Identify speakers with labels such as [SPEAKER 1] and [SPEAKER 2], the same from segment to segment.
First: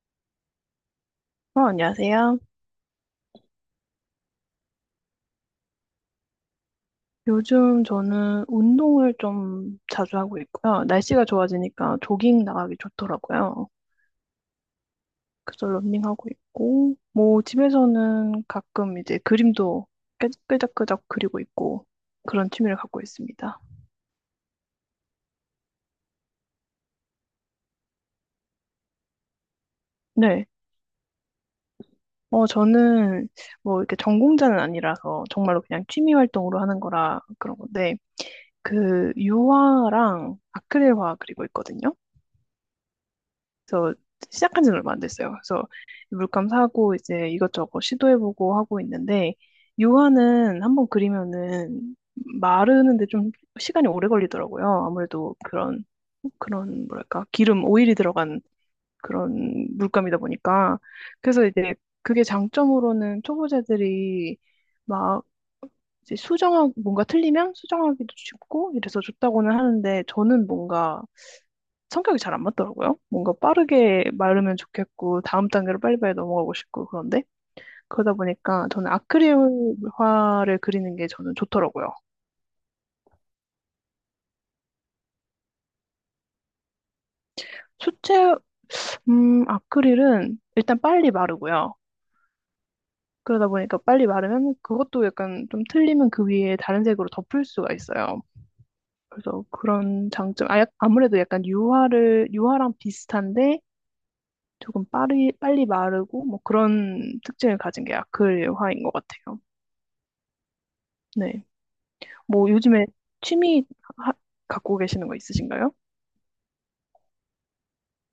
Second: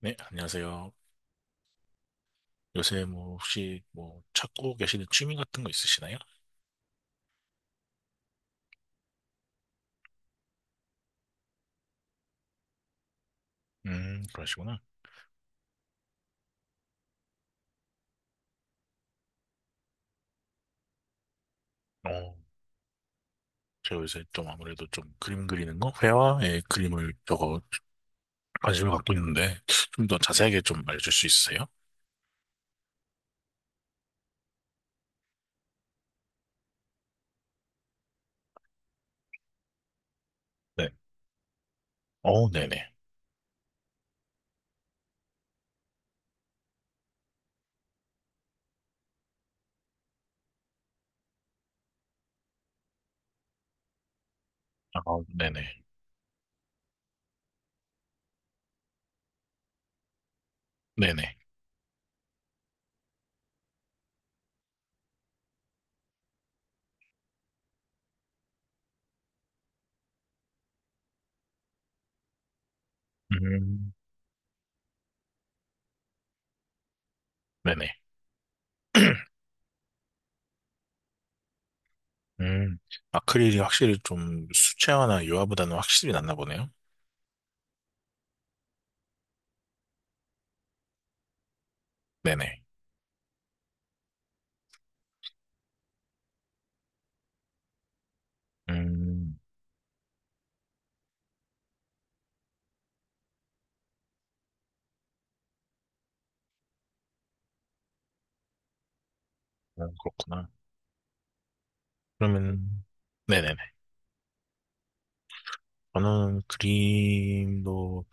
[SPEAKER 1] 네, 안녕하세요.
[SPEAKER 2] 안녕하세요.
[SPEAKER 1] 요새 혹시 뭐 찾고 계시는 취미 같은 거 있으시나요?
[SPEAKER 2] 요즘 저는 운동을 좀 자주 하고 있고요. 날씨가 좋아지니까 조깅 나가기 좋더라고요.
[SPEAKER 1] 그러시구나.
[SPEAKER 2] 그래서 러닝하고 있고, 뭐 집에서는 가끔 이제 그림도 끄적끄적 그리고 있고
[SPEAKER 1] 어,
[SPEAKER 2] 그런 취미를 갖고 있습니다.
[SPEAKER 1] 제가 요새 좀 아무래도 좀 그림 그리는 거, 회화의 그림을 저거 관심을 갖고 있는데 좀 더
[SPEAKER 2] 네.
[SPEAKER 1] 자세하게 좀 알려줄 수 있으세요?
[SPEAKER 2] 저는 뭐 이렇게 전공자는 아니라서 정말로 그냥 취미 활동으로 하는 거라 그런 건데, 그 유화랑
[SPEAKER 1] 네.
[SPEAKER 2] 아크릴화 그리고 있거든요.
[SPEAKER 1] 어, 네네.
[SPEAKER 2] 그래서 시작한 지는 얼마 안 됐어요. 그래서 물감 사고 이제 이것저것 시도해보고 하고 있는데 유화는 한번 그리면은 마르는데 좀 시간이 오래 걸리더라고요.
[SPEAKER 1] 아,
[SPEAKER 2] 아무래도
[SPEAKER 1] 네네.
[SPEAKER 2] 그런 뭐랄까 기름 오일이 들어간 그런 물감이다 보니까
[SPEAKER 1] 네네.
[SPEAKER 2] 그래서 이제 그게 장점으로는 초보자들이 막 이제 수정하고 뭔가 틀리면 수정하기도 쉽고 이래서 좋다고는 하는데 저는 뭔가 성격이 잘 안 맞더라고요. 뭔가
[SPEAKER 1] 음,
[SPEAKER 2] 빠르게 마르면 좋겠고, 다음 단계로 빨리빨리 넘어가고 싶고, 그런데,
[SPEAKER 1] 네네.
[SPEAKER 2] 그러다 보니까 저는 아크릴화를 그리는 게 저는 좋더라고요.
[SPEAKER 1] 음, 아크릴이 확실히 좀 수채화나 유화보다는 확실히 낫나 보네요.
[SPEAKER 2] 수채, 아크릴은 일단 빨리 마르고요.
[SPEAKER 1] 네네.
[SPEAKER 2] 그러다 보니까 빨리 마르면 그것도 약간 좀 틀리면 그 위에 다른 색으로 덮을 수가 있어요.
[SPEAKER 1] 음,
[SPEAKER 2] 그래서 그런 장점, 아무래도 약간 유화랑 비슷한데 조금 빨리 마르고 뭐 그런 특징을 가진 게 아크릴화인 것 같아요.
[SPEAKER 1] 어, 그렇구나.
[SPEAKER 2] 네. 뭐
[SPEAKER 1] 그러면,
[SPEAKER 2] 요즘에
[SPEAKER 1] 네네네.
[SPEAKER 2] 취미 하- 갖고 계시는 거 있으신가요?
[SPEAKER 1] 저는 그림도,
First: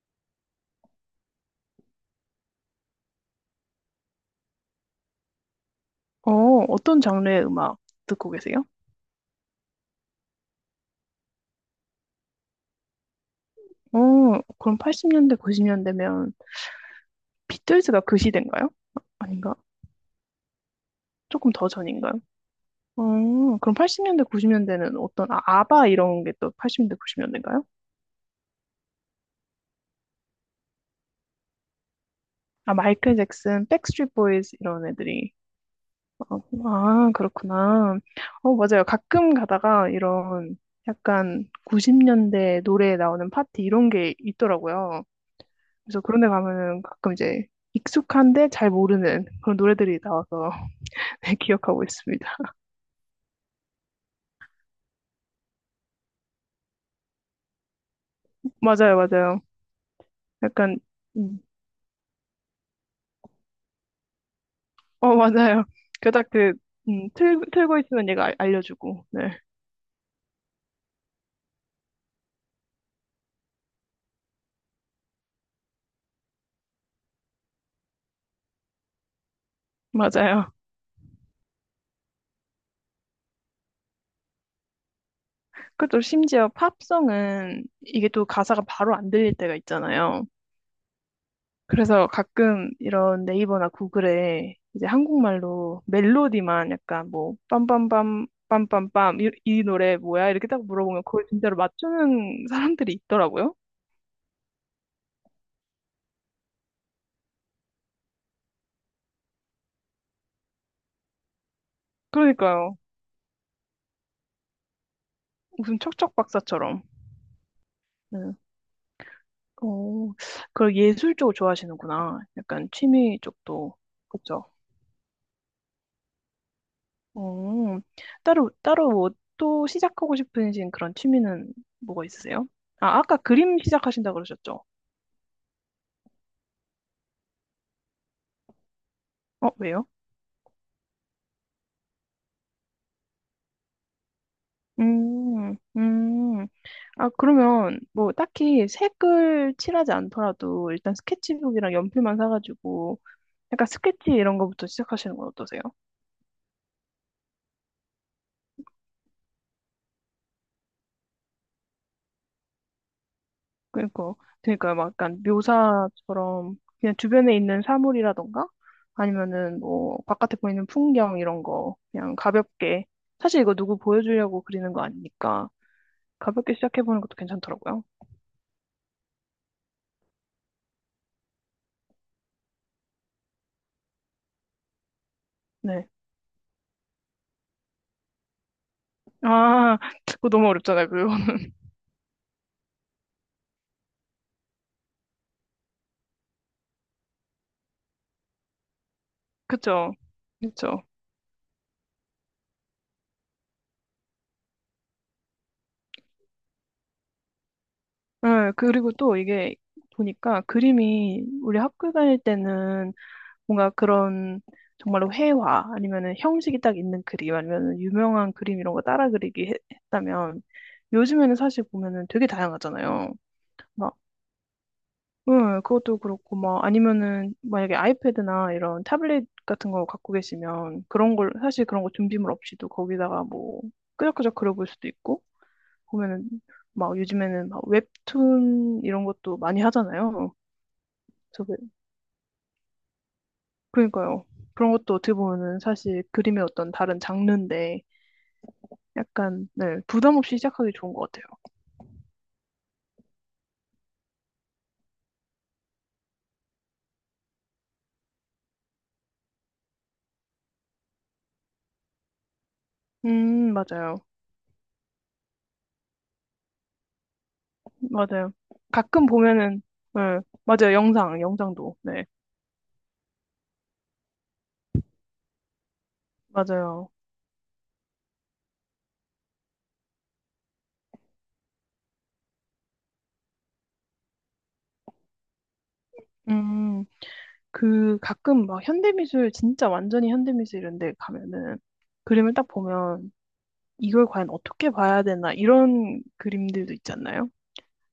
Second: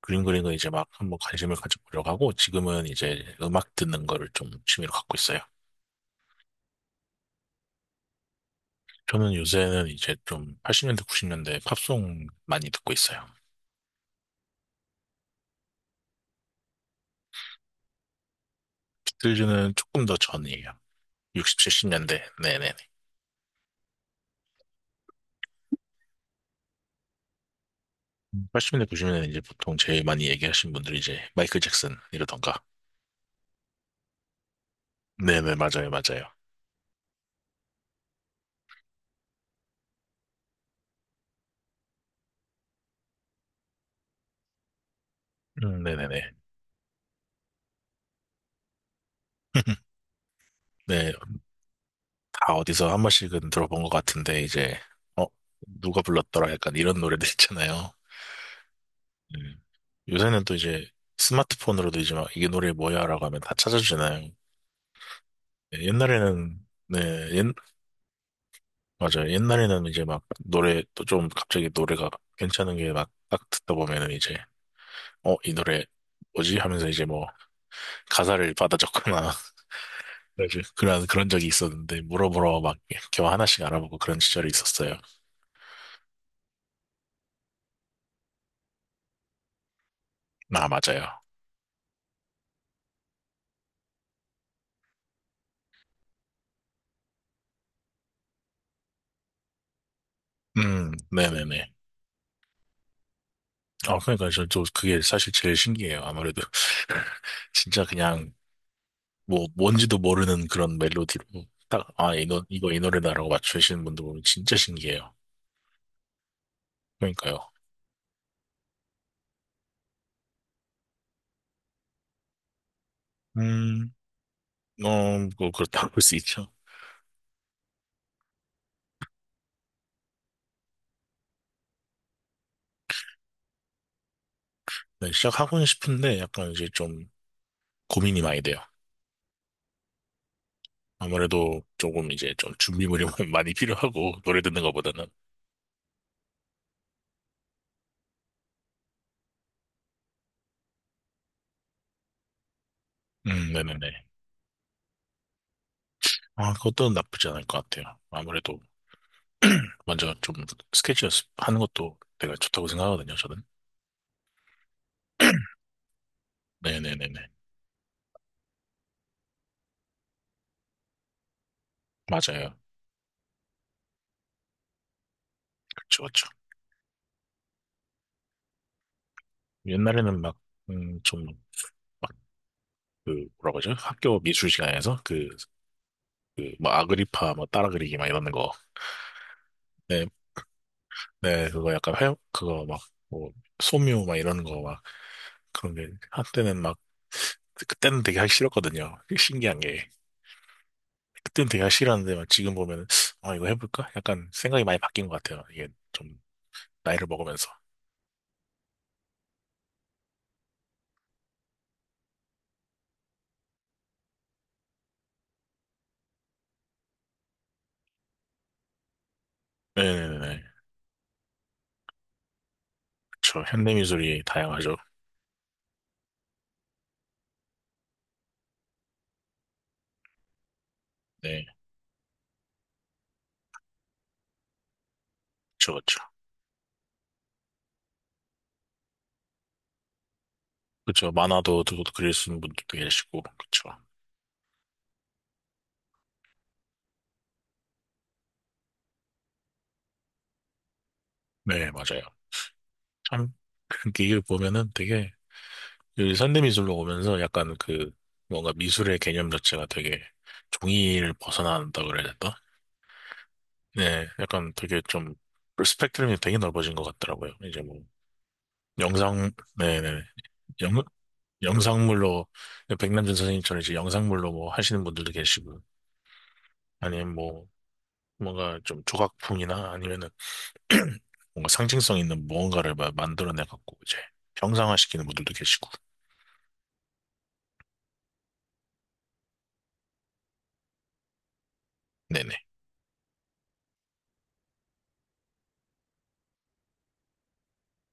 [SPEAKER 1] 그림 그리는 거 이제 막 한번 관심을 가져보려고 하고, 지금은 이제 음악 듣는 거를 좀 취미로 갖고 있어요.
[SPEAKER 2] 어, 어떤 장르의 음악 듣고 계세요?
[SPEAKER 1] 저는 요새는 이제 좀 80년대, 90년대 팝송 많이 듣고 있어요.
[SPEAKER 2] 어, 그럼 80년대, 90년대면 비틀즈가 그 시대인가요? 아, 아닌가?
[SPEAKER 1] 비틀즈는 조금 더 전이에요.
[SPEAKER 2] 조금
[SPEAKER 1] 60,
[SPEAKER 2] 더 전인가요?
[SPEAKER 1] 70년대, 네네네.
[SPEAKER 2] 어, 그럼 80년대, 90년대는 어떤 아, 아바 이런 게 또 80년대, 90년대인가요?
[SPEAKER 1] 80년대, 90년대 이제 보통 제일 많이 얘기하신 분들이 이제 마이클 잭슨 이러던가.
[SPEAKER 2] 아, 마이클 잭슨, 백스트리트 보이즈 이런 애들이.
[SPEAKER 1] 네네, 맞아요, 맞아요.
[SPEAKER 2] 어, 아, 그렇구나. 맞아요. 가끔 가다가 이런 약간 90년대 노래에 나오는 파티 이런 게 있더라고요. 그래서 그런 데
[SPEAKER 1] 네네네.
[SPEAKER 2] 가면은 가끔 이제 익숙한데 잘 모르는 그런 노래들이 나와서
[SPEAKER 1] 네,
[SPEAKER 2] 네, 기억하고 있습니다.
[SPEAKER 1] 다 어디서 한 번씩은 들어본 것 같은데, 이제, 어, 누가 불렀더라? 약간 이런 노래들 있잖아요.
[SPEAKER 2] 맞아요, 맞아요.
[SPEAKER 1] 음. 요새는 또
[SPEAKER 2] 약간,
[SPEAKER 1] 이제
[SPEAKER 2] 음,
[SPEAKER 1] 스마트폰으로도 이제 막 이게 노래 뭐야라고 하면 다 찾아주잖아요.
[SPEAKER 2] 맞아요.
[SPEAKER 1] 네,
[SPEAKER 2] 그닥 그,
[SPEAKER 1] 옛날에는 네,
[SPEAKER 2] 틀,
[SPEAKER 1] 옛,
[SPEAKER 2] 틀고 있으면 얘가 알려주고,
[SPEAKER 1] 맞아요.
[SPEAKER 2] 네,
[SPEAKER 1] 옛날에는 이제 막 노래 또 좀 갑자기 노래가 괜찮은 게 막 딱 듣다 보면은 이제 어, 이 노래 뭐지? 하면서 이제 뭐 가사를 받아 적거나
[SPEAKER 2] 맞아요.
[SPEAKER 1] 그래가지고 그런 적이 있었는데 물어보러 막 이렇게 하나씩 알아보고 그런 시절이 있었어요.
[SPEAKER 2] 그것도 심지어 팝송은 이게 또 가사가 바로 안 들릴 때가 있잖아요.
[SPEAKER 1] 아, 맞아요.
[SPEAKER 2] 그래서 가끔 이런 네이버나 구글에 이제 한국말로 멜로디만 약간 뭐 빰빰빰 빰빰빰 이 노래 뭐야? 이렇게 딱 물어보면 그걸 진짜로
[SPEAKER 1] 네네네.
[SPEAKER 2] 맞추는 사람들이 있더라고요.
[SPEAKER 1] 아, 그러니까 저 그게 사실 제일 신기해요. 아무래도 진짜 그냥 뭐 뭔지도 모르는 그런 멜로디로 딱, 아, 이거
[SPEAKER 2] 그러니까요.
[SPEAKER 1] 이 노래다라고 맞추시는 분들 보면 진짜 신기해요.
[SPEAKER 2] 무슨 척척 박사처럼.
[SPEAKER 1] 그러니까요.
[SPEAKER 2] 네. 어, 그걸 예술 쪽을 좋아하시는구나. 약간 취미 쪽도.
[SPEAKER 1] 음,
[SPEAKER 2] 그쵸?
[SPEAKER 1] 어, 뭐 그렇다고 볼 수 있죠.
[SPEAKER 2] 어, 따로 뭐 또 시작하고 싶으신 그런 취미는 뭐가 있으세요? 아, 아까 그림 시작하신다 그러셨죠?
[SPEAKER 1] 네, 시작하고는 싶은데 약간 이제 좀 고민이 많이 돼요.
[SPEAKER 2] 왜요?
[SPEAKER 1] 아무래도 조금 이제 좀 준비물이 많이 필요하고 노래 듣는 것보다는.
[SPEAKER 2] 음, 음. 아, 그러면 뭐 딱히 색을 칠하지 않더라도 일단 스케치북이랑 연필만 사가지고 약간
[SPEAKER 1] 네네네.
[SPEAKER 2] 스케치 이런 거부터 시작하시는 건 어떠세요?
[SPEAKER 1] 아, 그것도 나쁘지 않을 것 같아요. 아무래도 먼저 좀 스케치 연습하는 것도 되게 좋다고 생각하거든요, 저는.
[SPEAKER 2] 그러니까, 그러니까 막 약간 묘사처럼 그냥
[SPEAKER 1] 네네네네.
[SPEAKER 2] 주변에 있는 사물이라던가 아니면은 뭐 바깥에 보이는 풍경 이런 거 그냥
[SPEAKER 1] 맞아요.
[SPEAKER 2] 가볍게 사실 이거 누구 보여주려고 그리는 거 아니니까
[SPEAKER 1] 그렇죠, 그렇죠.
[SPEAKER 2] 가볍게 시작해보는 것도 괜찮더라고요.
[SPEAKER 1] 옛날에는 막, 좀 그 뭐라고 하죠? 학교 미술 시간에서 그
[SPEAKER 2] 네.
[SPEAKER 1] 그 뭐 아그리파 뭐 따라 그리기 막 이러는 거.
[SPEAKER 2] 아,
[SPEAKER 1] 네,
[SPEAKER 2] 그거 너무 어렵잖아요, 그거.
[SPEAKER 1] 네 그거 약간 회 그거 막 뭐 소묘 막 이러는 거 막 그런 게 한때는 막 그때는 되게 하기 싫었거든요. 신기한 게
[SPEAKER 2] 그쵸. 그쵸.
[SPEAKER 1] 그때는 되게 하기 싫었는데 막 지금 보면은 아 이거 해볼까? 약간 생각이 많이 바뀐 것 같아요. 이게 좀 나이를 먹으면서.
[SPEAKER 2] 네, 그리고 또 이게 보니까 그림이 우리 학교 다닐 때는 뭔가 그런 정말로 회화 아니면은 형식이 딱 있는 그림 아니면은 유명한 그림 이런 거 따라 그리기 했다면
[SPEAKER 1] 네네네.
[SPEAKER 2] 요즘에는 사실 보면은 되게 다양하잖아요.
[SPEAKER 1] 그렇죠. 현대
[SPEAKER 2] 막,
[SPEAKER 1] 미술이 다양하죠.
[SPEAKER 2] 응, 그것도 그렇고 막 아니면은 만약에 아이패드나 이런 타블릿 같은 거 갖고 계시면 그런 걸
[SPEAKER 1] 네,
[SPEAKER 2] 사실 그런 거 준비물 없이도 거기다가 뭐 끄적끄적 그려볼 수도 있고
[SPEAKER 1] 그렇죠, 그렇죠.
[SPEAKER 2] 보면은 막 요즘에는 막 웹툰 이런 것도 많이 하잖아요.
[SPEAKER 1] 그렇죠.
[SPEAKER 2] 저 그-
[SPEAKER 1] 만화도 또 그릴 수 있는 분들도 계시고, 그렇죠.
[SPEAKER 2] 그러니까요. 그런 것도 어떻게 보면은 사실 그림의 어떤 다른 장르인데 약간 네, 부담 없이 시작하기 좋은 것 같아요.
[SPEAKER 1] 네, 맞아요. 참, 그게 이걸 보면은 되게 그 현대미술로 오면서 약간 그 뭔가 미술의 개념 자체가 되게 종이를 벗어난다 그래야 되나?
[SPEAKER 2] 맞아요.
[SPEAKER 1] 네, 약간 되게 좀 그 스펙트럼이 되게 넓어진 것 같더라고요. 이제 뭐
[SPEAKER 2] 맞아요. 가끔
[SPEAKER 1] 영상,
[SPEAKER 2] 보면은
[SPEAKER 1] 네네.
[SPEAKER 2] 네, 맞아요.
[SPEAKER 1] 영,
[SPEAKER 2] 영상도. 네.
[SPEAKER 1] 영상물로 백남준 선생님처럼 이제 영상물로 뭐 하시는 분들도 계시고
[SPEAKER 2] 맞아요.
[SPEAKER 1] 아니면 뭐 뭔가 좀 조각품이나 아니면은 뭔가 상징성 있는 무언가를 막 만들어내 갖고 이제 형상화시키는 분들도 계시고.
[SPEAKER 2] 음, 그 가끔 막 현대미술 진짜 완전히 현대미술 이런 데 가면은
[SPEAKER 1] 네네.
[SPEAKER 2] 그림을 딱 보면 이걸 과연 어떻게 봐야 되나 이런 그림들도 있지 않나요?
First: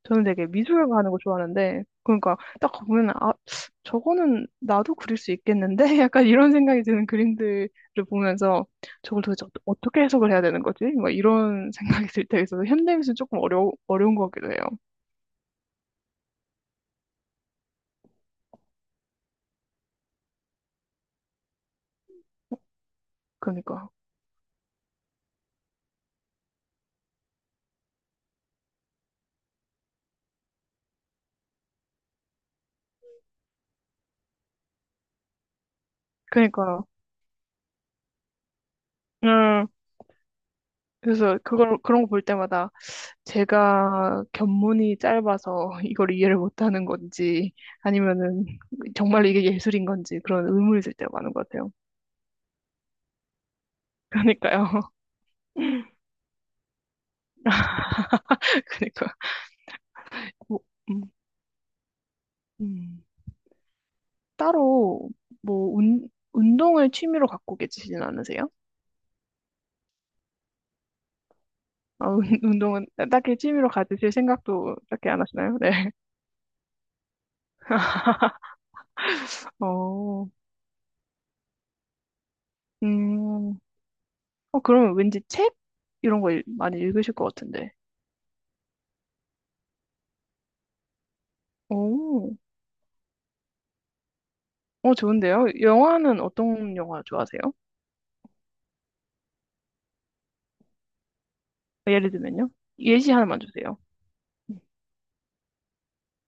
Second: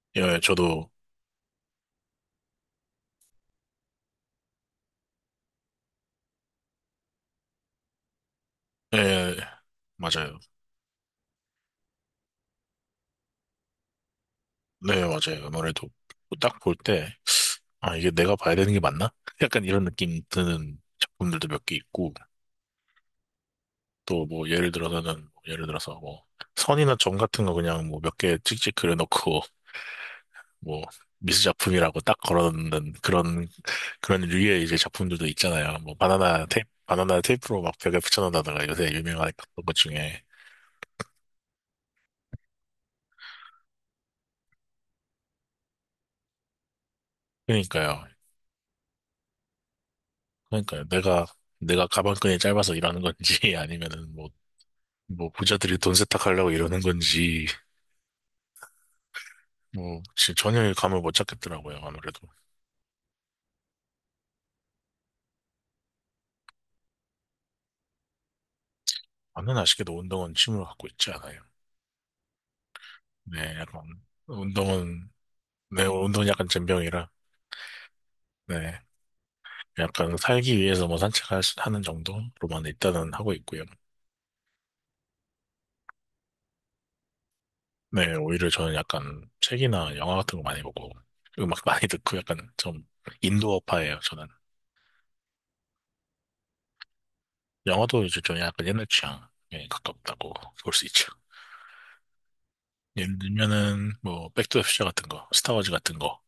[SPEAKER 2] 저는
[SPEAKER 1] 예,
[SPEAKER 2] 되게 미술을
[SPEAKER 1] 저도,
[SPEAKER 2] 가는 거 좋아하는데 그러니까 딱 보면 아 저거는 나도 그릴 수 있겠는데 약간 이런 생각이 드는 그림들을 보면서 저걸
[SPEAKER 1] 예,
[SPEAKER 2] 도대체 어떻게 해석을
[SPEAKER 1] 맞아요.
[SPEAKER 2] 해야 되는 거지? 막 이런 생각이 들 때가 있어서 현대미술 조금 어려운 것 같기도 해요.
[SPEAKER 1] 네, 맞아요. 아무래도 딱 볼 때, 아, 이게 내가 봐야 되는 게 맞나? 약간 이런 느낌 드는 작품들도 몇 개 있고,
[SPEAKER 2] 그러니까
[SPEAKER 1] 또 뭐 예를 들어서는, 뭐 예를 들어서 뭐 선이나 점 같은 거 그냥 뭐 몇 개 찍찍 그려놓고, 뭐 미술 작품이라고 딱 걸어놓는 그런, 그런 류의 이제 작품들도 있잖아요. 뭐 바나나 테이프,
[SPEAKER 2] 그러니까
[SPEAKER 1] 바나나 테이프로 막 벽에 붙여놓는다든가 요새 유명한
[SPEAKER 2] 음
[SPEAKER 1] 것 중에.
[SPEAKER 2] 그래서 그걸 그런 거 볼 때마다 제가 견문이 짧아서 이걸 이해를 못하는 건지
[SPEAKER 1] 그러니까요.
[SPEAKER 2] 아니면은 정말 이게 예술인 건지 그런 의문이
[SPEAKER 1] 그러니까요.
[SPEAKER 2] 들 때가
[SPEAKER 1] 내가,
[SPEAKER 2] 많은 것 같아요.
[SPEAKER 1] 내가 가방끈이 짧아서 이러는 건지, 아니면은 뭐,
[SPEAKER 2] 그러니까요.
[SPEAKER 1] 뭐, 부자들이 돈 세탁하려고 이러는 건지,
[SPEAKER 2] 그러니까
[SPEAKER 1] 뭐, 진짜
[SPEAKER 2] 뭐,
[SPEAKER 1] 전혀 감을
[SPEAKER 2] 음,
[SPEAKER 1] 못 잡겠더라고요, 아무래도.
[SPEAKER 2] 음. 따로 뭐 운동을 취미로 갖고 계시진 않으세요?
[SPEAKER 1] 저는 아쉽게도 운동은 취미로 갖고 있지 않아요.
[SPEAKER 2] 아, 운동은 딱히
[SPEAKER 1] 네,
[SPEAKER 2] 취미로
[SPEAKER 1] 약간,
[SPEAKER 2] 가지실 생각도
[SPEAKER 1] 운동은,
[SPEAKER 2] 딱히 안 하시나요? 네.
[SPEAKER 1] 네, 운동은 약간 젬병이라, 네, 약간
[SPEAKER 2] 어,
[SPEAKER 1] 살기 위해서 뭐 산책하는 정도로만 일단은 하고
[SPEAKER 2] 음,
[SPEAKER 1] 있고요.
[SPEAKER 2] 그러면 왠지 책 이런 거 많이 읽으실 것 같은데.
[SPEAKER 1] 네, 오히려 저는 약간 책이나 영화 같은 거 많이 보고, 음악 많이 듣고
[SPEAKER 2] 오,
[SPEAKER 1] 약간 좀 인도어파예요, 저는.
[SPEAKER 2] 좋은데요? 영화는 어떤 영화 좋아하세요?
[SPEAKER 1] 영화도 이제 좀 약간 옛날 취향에 가깝다고 볼 수 있죠.
[SPEAKER 2] 예를 들면요. 예시
[SPEAKER 1] 예를
[SPEAKER 2] 하나만 주세요.
[SPEAKER 1] 들면은 뭐
[SPEAKER 2] 음.
[SPEAKER 1] 백투더 퓨처 같은 거, 스타워즈 같은 거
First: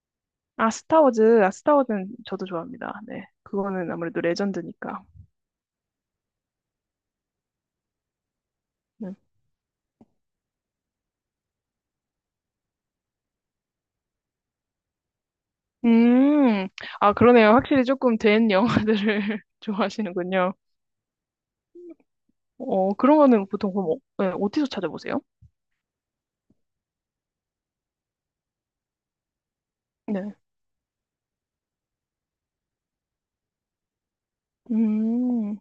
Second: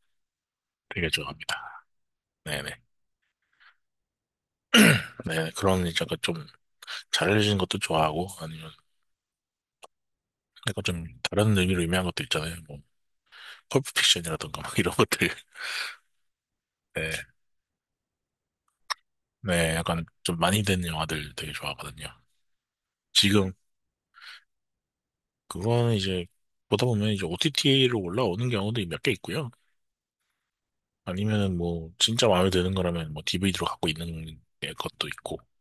[SPEAKER 2] 아,
[SPEAKER 1] 되게
[SPEAKER 2] 스타워즈. 아,
[SPEAKER 1] 좋아합니다.
[SPEAKER 2] 스타워즈는 저도
[SPEAKER 1] 네네.
[SPEAKER 2] 좋아합니다. 네. 그거는 아무래도 레전드니까.
[SPEAKER 1] 네, 그런 이제 약간 좀 잘해려진 것도 좋아하고 아니면
[SPEAKER 2] 네.
[SPEAKER 1] 약간 좀 다른 의미로 의미한 것도 있잖아요. 뭐 펄프 픽션이라던가 막 이런 것들.
[SPEAKER 2] 음,
[SPEAKER 1] 네,
[SPEAKER 2] 아, 그러네요. 확실히 조금 된 영화들을
[SPEAKER 1] 네, 약간 좀
[SPEAKER 2] 좋아하시는군요.
[SPEAKER 1] 많이 된 영화들 되게 좋아하거든요.
[SPEAKER 2] 그런 거는
[SPEAKER 1] 지금
[SPEAKER 2] 보통 그럼 네, 어디서 찾아보세요?
[SPEAKER 1] 그거는 이제 보다 보면 이제 OTT로 올라오는 경우도 몇 개 있고요.
[SPEAKER 2] 네.
[SPEAKER 1] 아니면은 뭐 진짜 마음에 드는 거라면 뭐 DVD로 갖고 있는 것도 있고
[SPEAKER 2] 음,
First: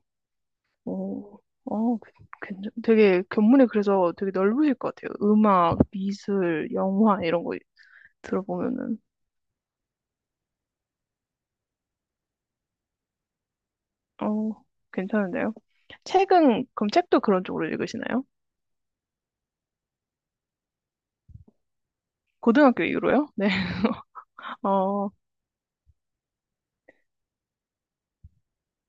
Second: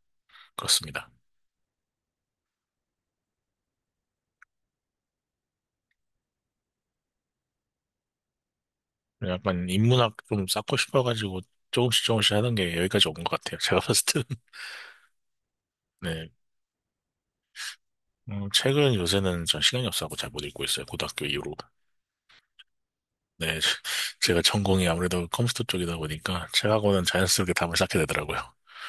[SPEAKER 1] 그렇습니다.
[SPEAKER 2] 어, 어, 그- 되게 견문이 그래서 되게 넓으실 것 같아요. 음악, 미술, 영화 이런 거 들어보면은,
[SPEAKER 1] 약간 인문학 좀 쌓고 싶어가지고 조금씩 조금씩 하던 게 여기까지 온 것 같아요. 제가 봤을 때는.
[SPEAKER 2] 어, 괜찮은데요?
[SPEAKER 1] 네.
[SPEAKER 2] 책은, 그럼 책도 그런 쪽으로 읽으시나요?
[SPEAKER 1] 책은 요새는 전 시간이 없어서고잘 못 읽고 있어요. 고등학교 이후로.
[SPEAKER 2] 고등학교 이후로요? 네.
[SPEAKER 1] 네. 제가 전공이
[SPEAKER 2] 어,
[SPEAKER 1] 아무래도 컴퓨터 쪽이다 보니까 책하고는 자연스럽게 답을 쌓게 되더라고요.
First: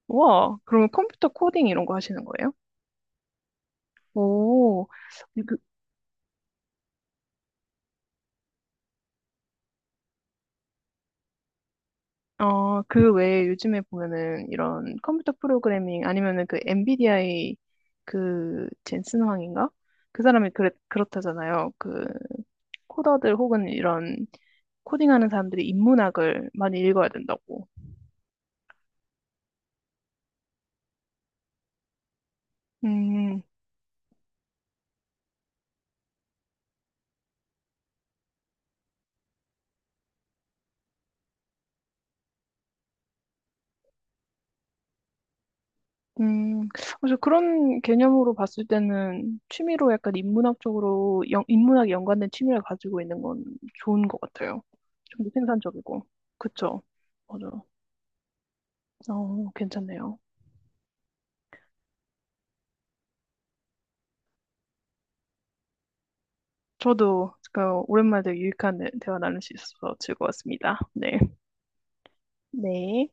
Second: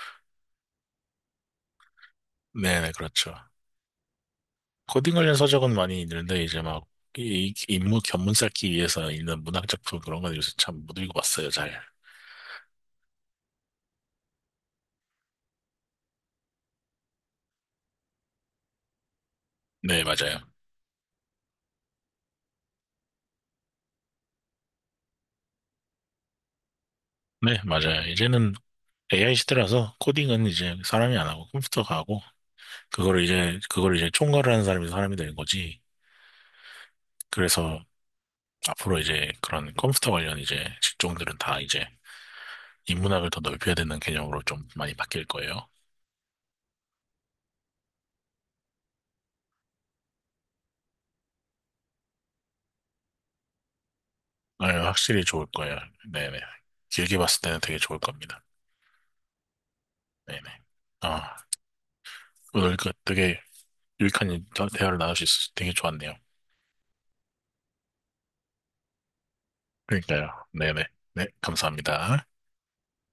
[SPEAKER 2] 와, 그러면 컴퓨터 코딩 이런 거 하시는 거예요?
[SPEAKER 1] 네네, 그렇죠.
[SPEAKER 2] 오,
[SPEAKER 1] 코딩 관련
[SPEAKER 2] 그,
[SPEAKER 1] 서적은 많이 읽는데 이제 막 이 인문 견문 쌓기 위해서 읽는 문학 작품 그런 건 요새 참 못 읽어봤어요, 잘.
[SPEAKER 2] 그 외에 요즘에 보면은 이런 컴퓨터 프로그래밍 아니면은 그 엔비디아의 그 젠슨 황인가?
[SPEAKER 1] 네,
[SPEAKER 2] 그
[SPEAKER 1] 맞아요.
[SPEAKER 2] 사람이 그렇다잖아요. 그 코더들 혹은 이런 코딩하는 사람들이 인문학을 많이 읽어야
[SPEAKER 1] 네,
[SPEAKER 2] 된다고.
[SPEAKER 1] 맞아요. 이제는 AI 시대라서 코딩은 이제 사람이 안 하고 컴퓨터가 하고 그거를
[SPEAKER 2] 음,
[SPEAKER 1] 이제 그걸 이제 총괄하는 사람이 사람이 되는 거지. 그래서 앞으로 이제 그런 컴퓨터 관련 이제 직종들은 다 이제 인문학을 더 넓혀야 되는 개념으로 좀 많이 바뀔 거예요.
[SPEAKER 2] 음, 그래서 그런 개념으로 봤을 때는 취미로 약간 인문학 쪽으로, 인문학에 연관된 취미를 가지고 있는 건 좋은 것 같아요.
[SPEAKER 1] 네, 확실히
[SPEAKER 2] 좀 더
[SPEAKER 1] 좋을 거예요.
[SPEAKER 2] 생산적이고.
[SPEAKER 1] 네네.
[SPEAKER 2] 그쵸?
[SPEAKER 1] 길게 봤을
[SPEAKER 2] 맞아.
[SPEAKER 1] 때는 되게 좋을 겁니다.
[SPEAKER 2] 괜찮네요.
[SPEAKER 1] 네네. 아, 오늘 그 되게 유익한 대화를 나눌 수 있어서 되게 좋았네요.
[SPEAKER 2] 저도 오랜만에 되게 유익한 대화 나눌 수 있어서
[SPEAKER 1] 그러니까요.
[SPEAKER 2] 즐거웠습니다.
[SPEAKER 1] 네네. 네,
[SPEAKER 2] 네.
[SPEAKER 1] 네, 감사합니다.
[SPEAKER 2] 네.